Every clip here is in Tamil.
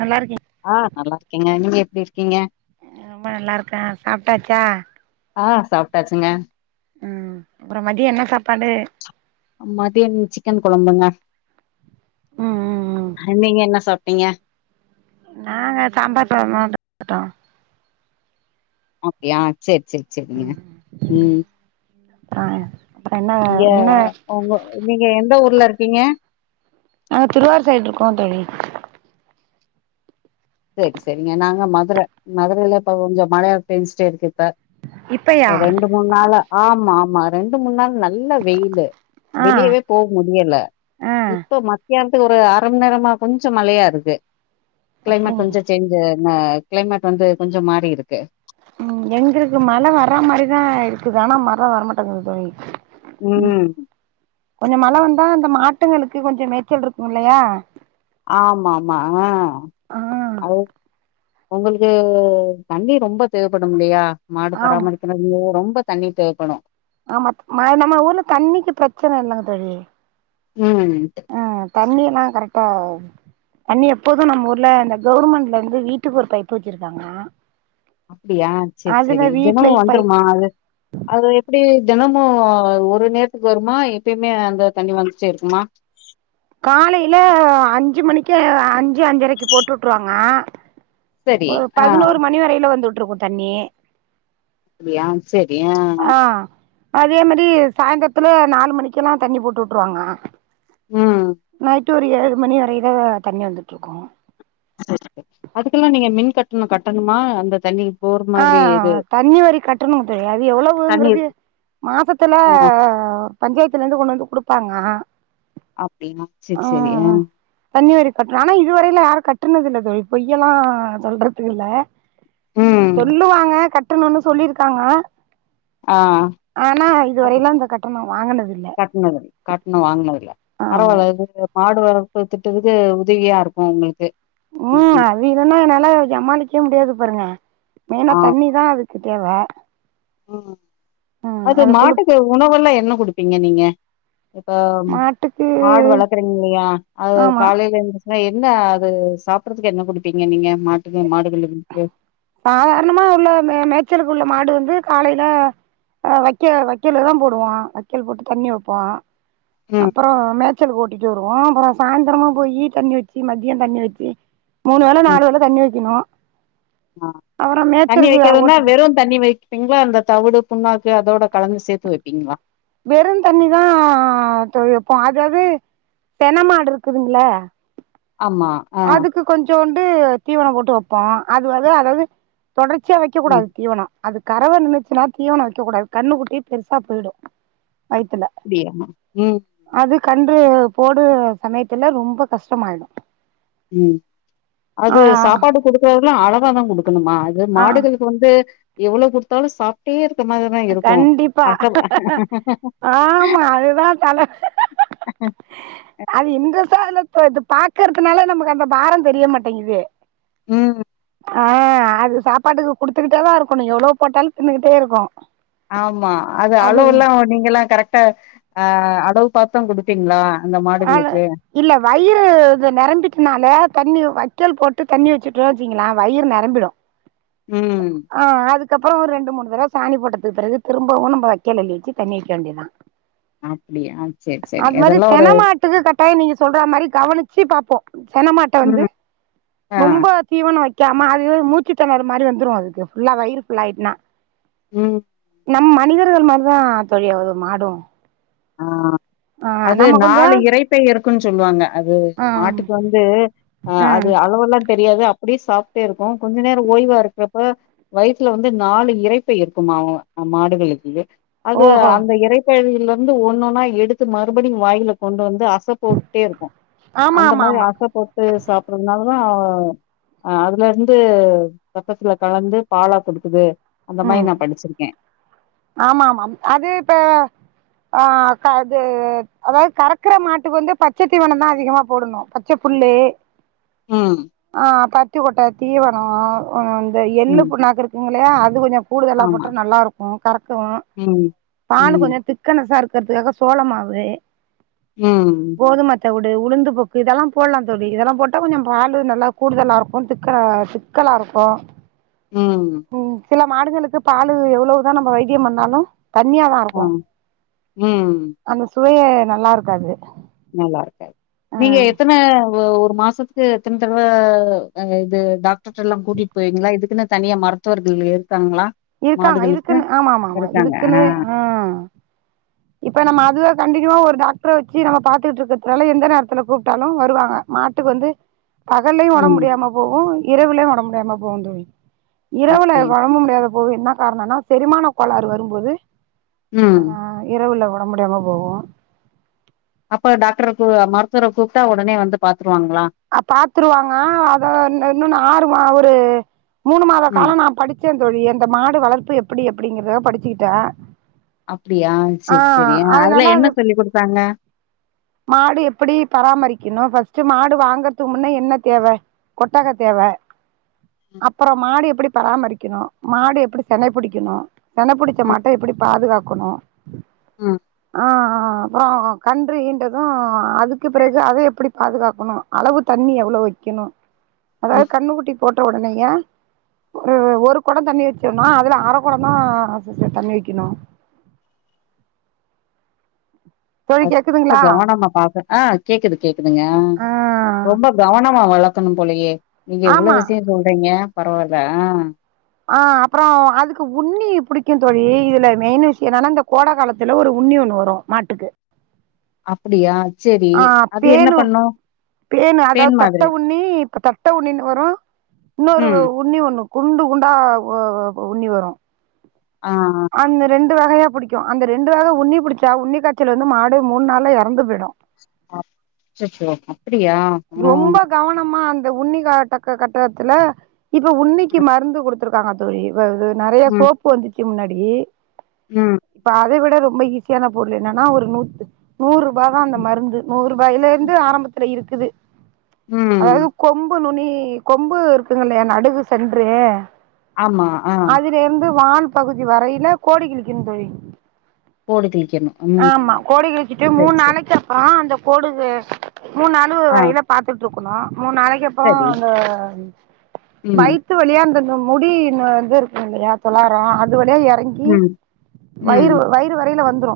நல்லா இருக்கீங் அ நல்லா இருக்கேங்க நீங்க எ ப்படி இருக்கீங்க அ ரொம்ப நல்லாருக்கே சாப்ட்டாச்சா ஆ சாப்ட்டாச்சுங்க ம் அப்றோ மதியோ என்ன சாப்பாடு ம் மதியம் சிக்கன் கொழம்புங்க ம் ம் ம் நீங்க என்ன சாப் டீங்க நாங்க சாம்பார் பழ [unintelligible] ஓகே அ செரி செரி செரிங்க ம் ம் அப்றோ அப்றோ என்ன நீங்க என்ன உங்க நீங்க எந்த ஊரு [unintelligible] இருப்பீங்க நாங்க திருவாரூர் சைட்டுருக்கோ தோழி செரி செரிங்க நாங்க மதுர மதுரையில இப்ப கொஞ்சோ மழையா பேஞ்சிட்டே இருக்கு இப்பயா [unintelligible] ரெண்டு மூண் நாளா ஆமா ஆமா ரெண்டு மூண் நாள் நல் நல்ல வெயிலு ஆ வெளியவே போவ் முடியல ஆ இப்ப மத்தியா ஒரு அரம நேர்மா கொஞ்சோ மழையா இருக்கு க்ளைமட் அப்டிங்க கொஞ்சோ சேஞ்ஜு அ க்ளைமேட் வந்து கொஞ்சோ மாறிருக்கு ம் எங்களுக்கு மழ வர்ற மாரிதா இருக்குது ஆனா மழ வரமாட்டேங்குது தோழி ம் கொஞ்சோ மழ வந்தா அந்த மாட்டுங்களுக்கு கொஞ்சோ மேச்சல்ருக்கூ இல்லையா ஆமாமா ஆ ஆ அது உங்களுக்கு தண்ணி ரொம்ப தேவப்படுமில்லையா மாடு ஆமா பராமரிக்கனு அய்யோ ரொம் ப தண்ணி தேவைப்படூ ஆமா மா நம்ம ஊர்ல தண்ணிக்கு ப்ரச்சன இல்லங்க தோழி ம் தண்ணிலா கரெக்டா தண்ணி எப்போதூ நம்மூர்ல இந்த கவுவர்மெண்ட்லேந்து வீட்டுக்கு ஒரு பைப்பு வச்சிருக்காங்க அப்டியா செர் அதுல செரி தினோ வீட்லயு பைப் வந்துருமா அது அது எப்டி தெனமோ ஒரு நேரத்துக்கு வருமா எப்பய்மே அந்த தண்ணி வந்துட்டேருக்குமா காலையில அஞ்சு மணிக்கு அஞ்சு அஞ்சரைக்கு போட்டு வுட்டுருவாங்க சரி ஒரு ஆ பதினோரு மணி வரையில வந்து உட் ட்ருக்கூ தண்ணி அப்யா செரி ஆ அதே மாரி சாயந்தரத்துல நாலு மணிக்குல்லா தண்ணி போட்டுவுட்டுருவாங்க ம் டு ஒரு ஏழு மணி வரையில தண்ணி வந்துட்ருக்கூ [unintelligible] அதுக்குலா நீங்க மின் கட்ணம் கட்டணுமா அந்த தண்ணி போற ஆ மாதிரி இது தண்ணி வரி கட்டணு [unintelligible] அது தண்ணி எவ்வளவுங்குறது மாசத்துல ஆ பஞ்சாயத்துலேந்து கொண்டு வந்து குடுப்பாங்ளா அப்டியா ஆ செரி செரி ஆ தண்ணி வரி கட்றோ ஆனா இதுவரைலு யாரு கட்டுனது இல்ல தோழி பொய்யெல்லா சொல்றத்துக்கு இல்ல ம் சொல்லுவாங்க கட் ட்டணுனு சொல்லிருக்காங்க ஆ ஆனா அது இதுவரையில அந்த கட்டணோ வாங்குனது இல்ல கட்னதுல்ல கட்ன வாங்கனதுல்ல ஆமா பரவால்ல இது ஆடு வளப்பு திட்டத்துக்கு உதவியா இருக்கு உங்குளுக்கு ம் அது இல்லனா என்னால ஜமாலிக் [inaudible] முடியாது பாருங்க மெய்னா ஆ தண்ணி தா அதுக்கு தேவ ம் ம் அது குளு மாட்டுக்கு உணவெல்லா என்ன குடுப் பிங்க நீங்க இப்ப மாட்டுக்கு மாடு வளக்குறீங்க இல்லையா அத ஆமா காலேல எந்திச் அ என்ன அது சாப்படறதுக்கு என்ன குடுப்பிங்க நீங்க மாட்டுக்கு மாடுகளுக்கு சாதாரணமா உள்ள மே மேச்சலுக்குள்ள மாடு வந்து காலைல வைக்க வைக்கலுதா போடுவோ வைக்கெல் போட்டு தண்ணி வெப்போ ம் அப்பறோ மேச்சலுக்கு ஓட்டிட்டு வ ந்துருவோ அப்றோ சாய்ந்தரமா போயி தண்ணி வச்சு மதிய தண்ணி வச்சு மூணு வேல நாலு வேல தண்ணி வெக்கணு அ தண்ணி வெக்கறதுனா வெறு தண்ணி வை பிங்ளா அந்த தவுடு புண்ணாக்கு அதோட கலந்து சேத்து வெப்பிங்ளா வெறுந்தண்ணிதா தொ வெப்போ அதாது சென மாடு இருக்குதுங்ள ஆமா அ ட்டு தீவன போட்டு வப்போ அது வந்து அதாது தொடர்ச்சியா வெக்க ம் கூடாது தீவன அது கறவ நின்னுச்சுனா தீவன வெக்க கூடாது கண்ணு குட்டி பெருசா போயிடு நைட்டுல அப்டியா ம் அது கன் து போடு சமயத்துல ரொம்ப கஷ்டமாயிடு ம் ஆ அது சாப்பாடு குடுக்றதெல்லா அள வாதாங்குடு கணுமா அது ஆ மாடுகளுக்கு வந்து எவ்ளோ குடுத்தாலு சாப்ட்டே மாரி தான் இருக்கும் கண்டிப்பா அச ஆமா அதுதா தல அது இன்ற சாலப் போ இது பாக்கறதுனால நமக்கு அந்த பாரந்தெரிய மாட்டேங்கிது ம் ஆ அது சாப்பாட்டுக்கு குடுத்துக்கிட்டே தா இருக்கணூ எவ்ளோ போட்டாலூ தின்னுகிட்டே இருக்கூ ஆமா அது அளவுல்லா நீங்கல்லா கரெக்டா ஆ ளவு பாத்த்தா குடுப்பீங்களா அந்த ஆ மாடுகளுக்கு இல்ல வயிறு இது நெரம்பிட்டுனாலே தண்ணி வக்கேல் போட்டு தண்ணி வச்சுட்டோ வச்சுங்கிளே வயிறு நெரம்பிடூ ம் கப்றோ ஒரு ரெண்டு மூணு தடவ சாணி போட்டதுக் பிறகு திரும்பவூ நம்ம வக்கேல் அள்ளி வச்சு தண்ணி வெக்க வேண்டிதா அப்டியா சேர் செரி அதெல்லா செனமாட்டுக்கு கட்டாயோ நீங்க சொல்ற மாரி கவனிச்சு பாப்போ செனமாட்ட வந்து ம் ஆ ரொம்ப தீவனோ வெக் க்காம அது மூச்சித்தெணறல் மாரி வந்துரூ அதுக்கு ஃபுல்லா வயிறு ஃபுல் ஆயிட்டுனா ம் நம் மனிதர்கள் மாரிதா தோழி அது மாடும் ஆ ஆ, அது நமக் நாலு இரைப்பை இருக்குன்னு சொல்லுவாங்க அது ஆ மாட்டுக்கு வந்து அ அது ம் அளவெல்லா தெரியாது அ அப்டியே சாப்ட்டே இருக்கு, கொஞ்ச நேரோ ஓய்வா இருக்கறப்ப வயித்துல வந்து நாலு இரைப்பை இருக்கும்மா மாடுகளுக்கு அது ஓஹோ அந்த இரைப்பையி ந்து ஒன்னொன்னா எடுத்து மறுபடியு வாயில கொண்டு வந்து அச போட்டே இருக்கு, ஆமா அந்த ஆமா மாரி ஆமா அச போட்டு சாப்புட்றதுனால தா அதுல இருந்து ரெத்தத்துல கலந்து பாலா குடுக்குது அந்தமாரி நா படிச்சிருக்கே ஆமாமா அது இப்ப ஆ, க அது அதாவது கறக்கற மாட்டுக்கு வந்து பச்ச தீவனம்தா அதிகமா போடணு, பச்ச புல்லு ம் ஆ பருத்தி கொட்ட தீவனம் ம் இந்த எள்ளு ம் புண்ணாக்கு இருக்குமில்லையா அது கொஞ்சம் கூடுதலா ஆமா போட்ட நல்லாயிருக்கும் கறக்கவும் ம் பாலு ம் கொஞ்சம் திக்கனசா இருக் அதுக்கு பிறகு சோளமாவு ம் தவுடு உளுந்துபக்கு இதெல்லாம் போடலாம் தோழி இதெல்லாம் போட்டா கொஞ்சம் பால் நல்லா கூடுதலா இருக்கும் திக்க திக்கலா இருக்கும் ம் சில மாடுகளுக்கு பாலு எவ்வளவு தான் நம்ம வைத்தியம் பண்ணாலும் தண்ணியாதான் ஆ இருக்கும் ம் அந்த இதுவே நல்லா இருக்காது. நல்லா இருக்காது ஆ நீங்க எத்தனை ஒரு மாசத்துக்கு எத்தனை தடவை இது டாக்டர் எல்லாம் கூட்டிட்டு போவீங்களா இதுக்குன்னு தனியா மருத்துவர்கள் இருக்காங்களா? இருக்காங்க மாடுகளுக்கு? இதுக்குன்னு ஆமா ஆமா ஆமா இதுக்குன்னு ஆ இப்ப நம்ம அதுவே சந்திக்கவே ஒரு டாக்டரை வச்சு நம்ம பார்த்துக்கிட்டு இருக்கறதுனால எந்த நேரத்துல கூப்பிட்டாலும் வருவாங்க மாட்டுக்கு வந்து பகல்லையும் உடம்பு ம் முடியாம போகும் இரவுலையும் உடம்பு அந்தம்மா போன்னு இரவுல அப்டி வரம்பு முடியாத போகுது என்ன காரணம்னா செரிமான கோளாறு வரும்போது ம் இரவுல உடம்பு முடியாம போவும் அப்ப டாக்டர மருத்துவரை கூப்பிட்டா உடனே வந்து பார்த் அ பாத்துருவாங்க அத இன்னொன்னு ஆறு து மூணு மாத கால ம் நா படிச்சே தோழி அந்த மாடு வளர்ப்பு எப்படி அப்படிங்கறதுல படிச்சுக்கிட்டே அப்டியா செரி செரி ஆஹ் ஆ அதுல அதனால என்ன அது சொல்லி் குடுத்தாங்க? மாடு எப்படி பராமரிக்கணு ஃபஸ் ட் மாடு வாங்கறதுக்கு முன்ன என்ன தேவை கொட்டாக தேவை அப்புறம் மாடு எப்படி பராமரிக்கணு மாடு எப்படி செனை புடிக்கணு சென புடிச்ச ம் மாட்டை எப்படி பாதுகாக்கணு ம் ஆஹ் அப்புறம் கன்று ஈண்டது அதுக்கு பிறகு அத எப்படி பாதுகாக்கணு அளவு தண்ணி எவ்வளவு வைக்கணு அதாவது ம் கண்ணு குட்டி போட்ட உடனேங்க ஒரு ஒரு கொட தண்ணி வச்சோன்ன அதுல அர குடந்தா தண்ணி வைக்கணு தோழி அ ரொம்ப கேக்குதுங்களா கவனமா பாக்கனு ஆஹ் கேக்குது கேக்குதுங்க ஆ ரொம்ப கவனமா வள க்கணும் போலயே நீங்க இவ்வளவு ஆமா விஷய சொல்றீங்க. பரவால்ல அ ஆஹ் அப்புறம் அதுக்கு உன்னி புடிக்குந் தோழி இதுல மெயின் விஷய என்னன்னா இந்த கோட காலத்துல ஒரு உன்னி ஒண்ணு வரு மாட்டுக்கு அப்படியா ஆஹ் பேனு பேனு பேன் அதாவது மாதிரி தட்ட உண்ணி இப்ப தட்ட உண்ணின்னு வரு இன்னொரு ம் உண்ணி ஒண்ணு குண்டு குண்டா உ உண்ணி வரு ஆஹ் டு வகையா புடிக்கு அந்த ரெண்டு வகை உன்னி புடிச்சா உன்னி காய்ச்ச வந்து மாடே மூணு நாள்ல எறந்து போயிடு அச்சச்சோ அப்படியா உம் இந்த உன்னி காலகட்டடத்துல இப்ப உன்னிக்கு மருந்து கொடுத்து த்திருக்காங்க தோழி வ நறைய ம் சோப்பு வந்துச்ச இதுக்கு முன்னாடி ம் இப்ப அதை விட ரொம்ப ஈசி [unintelligible] ஒரு நூத்து நூறு இவ்ள தா அந்த மருந்து நூறு ரூபாயில இருந்து ஆரம்பத்துல இருக்கு குது ம் அதாவது கொம்பு நுனி கொம்பு இருக்குங்கல்லயா நடுகு சென்று ஆமா ஆஹ் [unintelligible] பகுதி வரையில கோடி கிழிக்கனு தோழி கோடு கிழிக்கணு ம் ஆமா கோடி கிழிச்சிட்டு சரி மூணு சரி நாளிக்கு அப்புறம் அந்த போடுங்க மூணு நாள் ஆ வரையில பாத்துட்டு இருக் அன்இன்டெலிஜபிள் மூணு நாளைக்கு அப்புறம் சரி அந்த ம் வயத்து வழியா இருந்த முடி வந்து இருக்குது இல்லியா துளாரம் அது வழியா இறங்கி ம் வயிறு ம் வயிறு வரையில வந்து துறு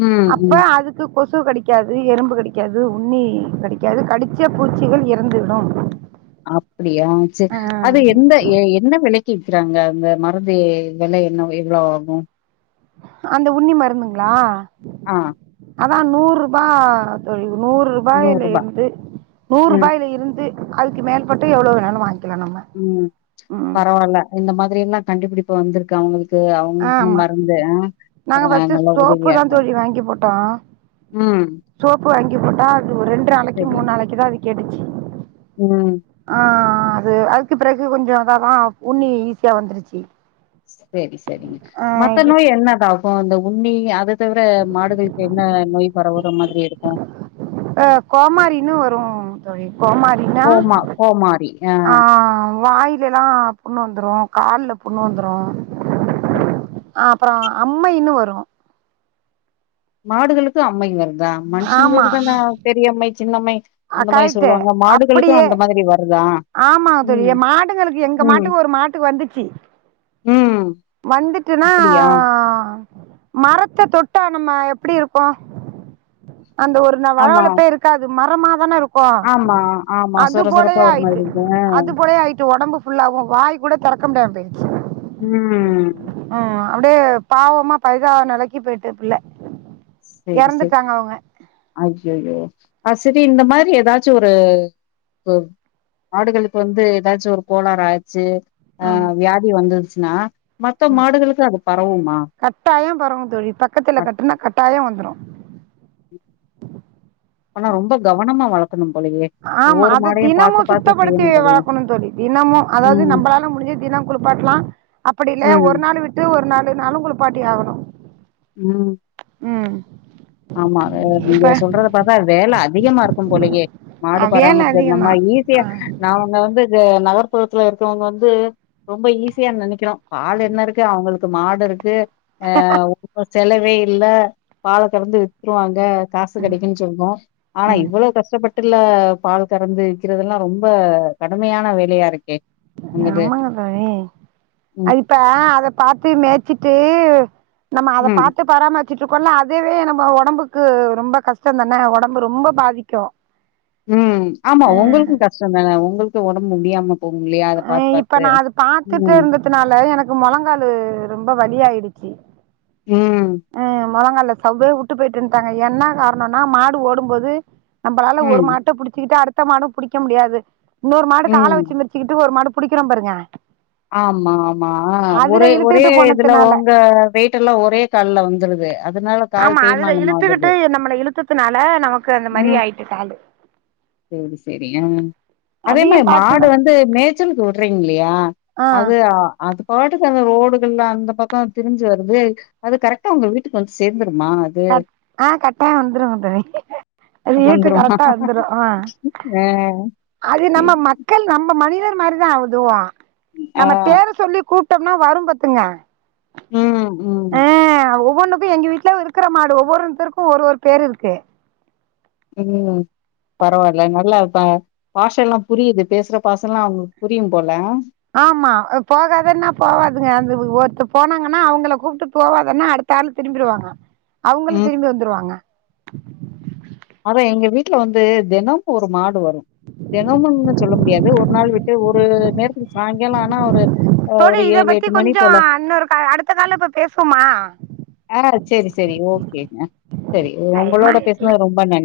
ம் அப்ப ம் அதுக்கு கொசு கடிக்காது எறும்பு கடிக்காது உண்ணி கடிக்காது கடிச்ச பூச்சிகள் இறந்துவிடும் அப்பிடியா செரி அது ஆஹ் எந்த என்ன விலை க்கிறாங்க அந்த மருந்து விலை என்ன எவ்ளோ ஆகும் அந்த உண்ணி மருந்துங்களா ஆஹ் அதா நூறு ரூபா தோழி நூறு ரூபாயில நூறுபா இருந்து நூறு ம் ரூபாயில இருந்து அதுக்கு மேற்பட்டு எவ்ளோ வோணுனாலு வாங்கி உம் பரவாயில்ல இந்த மாதிரி எல்லா கண்டுபிடிப்ப வந்திருக்கு அவங்களுக்கு அவங்களுக்குன்னு ஆமா மருந்து அ நாங்க பஸ்ட்டு நல்ல சோப்பு உதவியா தா இருக்கு தோழி வாங்கி போட்டோம் ம் சோப்பு வாங்கி போட்டா அது ரெண்டு நாளைக்கு மூணு நாளைக்கு தா அ கேட்டுச்சு உம் ஆ அது அதுக்கு பிறகு கொஞ்சோ அதாதா உண்ணி ஈஸியா வந்துருச்சு ச சேரி சேரிங்க ஆ மத்த இப் நோய் என்னதா இப்ப அந்த உண்ணி அத தவிர மாடுகளுக்கு என்ன நோய் பரவுற மாதிரி இருக்கு அஹ கோமாரினு வரும் தோழி கோமாரினா கோமா கோமாரி ஆ ஆஹ் வாய்லல்லா புண்ணு வந்துறு கால்ல புண்ணு வந்துறு உம் ஆஹ் அப்றோ அம்மா இன்னு வருவாங் மாடுகளுக்கு அம்மா இங்க வரனு அதா ஆமா மனுஷங்களுக்குதான பெரியம்மை சின்னம்மை அ அந்த மாரி கரெக்ட்டு சொல்லுவாங்க மாடுகளுக்கு அந்த மாதிரி வருதா ஆமாங் அது எங்க ம் மாடுங்களுக்கு எங்க மாட்டுக்கு ஒரு மாட்டுக்கு வந்துச்சு உம் வந்துட்டுனா மரத்த தொட்டா நம்ம எப்டி இருக்கோ அந்த ஒரு நேர ஆமா வழவழப்பே இருக்காது மரமா தானே இருக் கு ஆமா ஆமா அது சொர சொரப்பா போலயே ஒரு மாதிரி ஆயிட்டு இருக்கு அது போலே ஆயிட்டு ஒடம்பு ஃபுல்லாவு வாய் கூட தொரக் கம்ப வந்துருச்சு உம் அப்டே பாவமா பரிதாவ நெலைக்கி போயிட்டு பிள்ள சேரி சேரி இறந்துட்டாங்க அவங்க ஐயயோ அது செரி இந்த மாதிரி எதாச்சு ஒரு ஒரு மாடுகளுக்கு வந்து எதாச்சு ஒரு கோளறு ஆச்சு ஆஹ் வியாதி வந்துருச்சு னா உம் கட்டாய பரவு தோழி பக்கத்துல கட்டுனா கட்டாய வந்துரு உம் ஆனா ரொம்ப கவனமா வள ஆமா அத தினமு பாத்து சுத்தப்படுத்தி செய்யணும் போலயே வளக்கணும் தோழி தினமு அதாவ்து ம் நம்பளால முடிஞ்சு தின குளிப்பாட்லா அப்டி இல்லயா ம் ஒரு நாள் விட்டு ஒரு நாள் நாளு குளிப்பாட்டி ஆகணு உம் உம் ஆமா அஹ் நீங்க சொல்றத பாத்தா வேல அதிகமா இருக்கும் போலயே அ மாடு வேலை பராமரிக்கிறது நம்ம அதிகம்தான் ஆ ஈசியா நாங்கலா வந்து பே இப்ப நகர்ப்புறத்துல இருக்கவ்ங்க வந்து ரொம்ப ஈஸியா நெனைக்கிறோ பால் என்ன இருக்கு அவ்ங்களுக் க்கு மாடு இருக்கு ஆஹ் பிகாஸ் செலவே இல்ல பாலு கறந்து வித்ருவாங்க காசு கெடைக்குன் சொல்வோ ஆனா ம் இவ்ளோ கஷ்டப்பட் வீட்டுல பால் கறந்து விறக்கிறதெல்லா ரொம்ப கடுமையான வேலையா இருக்கே உங்கது ஆமாங்க தானே ம் அதுப்ப அத பாத்து மேச்சுட்டு நம்ம அத ம் பாத்து பராமரி வெச்சுட்டு இருக்கோம்ல அதவே நம ஒடம்புக்கு ரொம்ப கஷ்டம் தான ஒடம்பு ரொம்ப பாதிக்கு உம் ஆமா உங்களுக்கு கஷ்டம் தான உங்களுக்கு ஒடம்பு முடியாம போகு இல்லையா அத பாத்து அஹ் இப்ப பாத்து நா அது பாத்துட்டு ம் இருந்ததுனால எனக்கு மெழங்காலு ரொம்ப வழியாயிடுச்சு உம் மெழங்கால்ல சவ்வே விட்டு போயிட்டுன்டாங்க என்ன காரணம்னா மாடு ஓடும்போது நம்மளால ஒரு ம் மாட்ட புடிச்சிகிட்டு அ டுத்த மாடு புடிக்க முடியாது இன்னொரு மாடு கால ம் வெச்சு மிதிச்சுக்கிட்டு ஒரு மாடு புடுக்கிறோ பாருங்க ஆமா ஆமா அதுல ஒரே ஒரே இழுத்துக்கிட்டு இதுல போனதுனால உங்க வெயிட் எல்லா ஒரே கால்ல வந்துருது அதனால கால் ஆமா அதுல தேய்மானம் ஆகுது இழுத்துக்கிட்டு நம்மள இழுத்துத்துனால நமக்கு அந்த மாரி ம் ஆய்ட்டு காலு சேரி சேரி ஆஹ் அதே அதையு மாரி மாடு பாத்துதா வந்து மேச்சலுக்கு விட்டி இல்லியா ஆ அது அது பாட்டுக்கு அந்த ரோடுகள்லாம் அந்த பக்கம் திரிஞ்சு வருது அது கரெக்டா உங்க வீட்டுக்கு வந்து சேர்ந்து க ஆஹ் கரெக்டா வந்துருங்க தோழி அது வீட்டு வந்துருமா கரெக்டா வந்துரும் ஆஹ் ஆ அது சரி. நம்ம மக்கள் நம்ம மனிதன் மாரிதா அதுவு ஆ நம்ம பேர சொல்லி கூப்பி விட்டோம்னா வரும் பாத்துங்க உம் ஆஹ் ஒவ்வொன்னுக் எங்க வீட்ல இருக்கிற மாடு ஒவ்வொருத்தருக்கு ஒரு ஒரு பேரு இருக்கு உம் பரவாயில்ல நல்லா பாஷ எல்லா புரியிது பேசுற பாஷலா எல்லா புரியும் போல ஆமா போகாதன்னா போவாதுங்க அது ஒருத்தர் போனாங்கன்னா அவங்கள கூப்பிட்டு போவாதன்னா அடுத்த ஆள் திரும்பிடுவாங்க அவங்களும் ம் திரும்பி வந்துருவாங்க அதா எங்க வீட்டுல வந்து தெனமு ஒரு மாடு வரும் தினமுனு சொல்ல முடியாது ஒரு நாள் விட்டு ஒரு நேரத்துக்கு சாயங்காலம் ஆனா ஒரு தோழி ஒரு இத ஏழு பத்தி எட்டு மணி கொஞ்சோ போல இன்னொரு அடுத்த கால்ல இப்ப பேசுவோமா ஆஹ செரி செரி ஓகே சரி டைம் உங்களோட ஆயிட்டு பேசுனது ரொம்ப நன்றி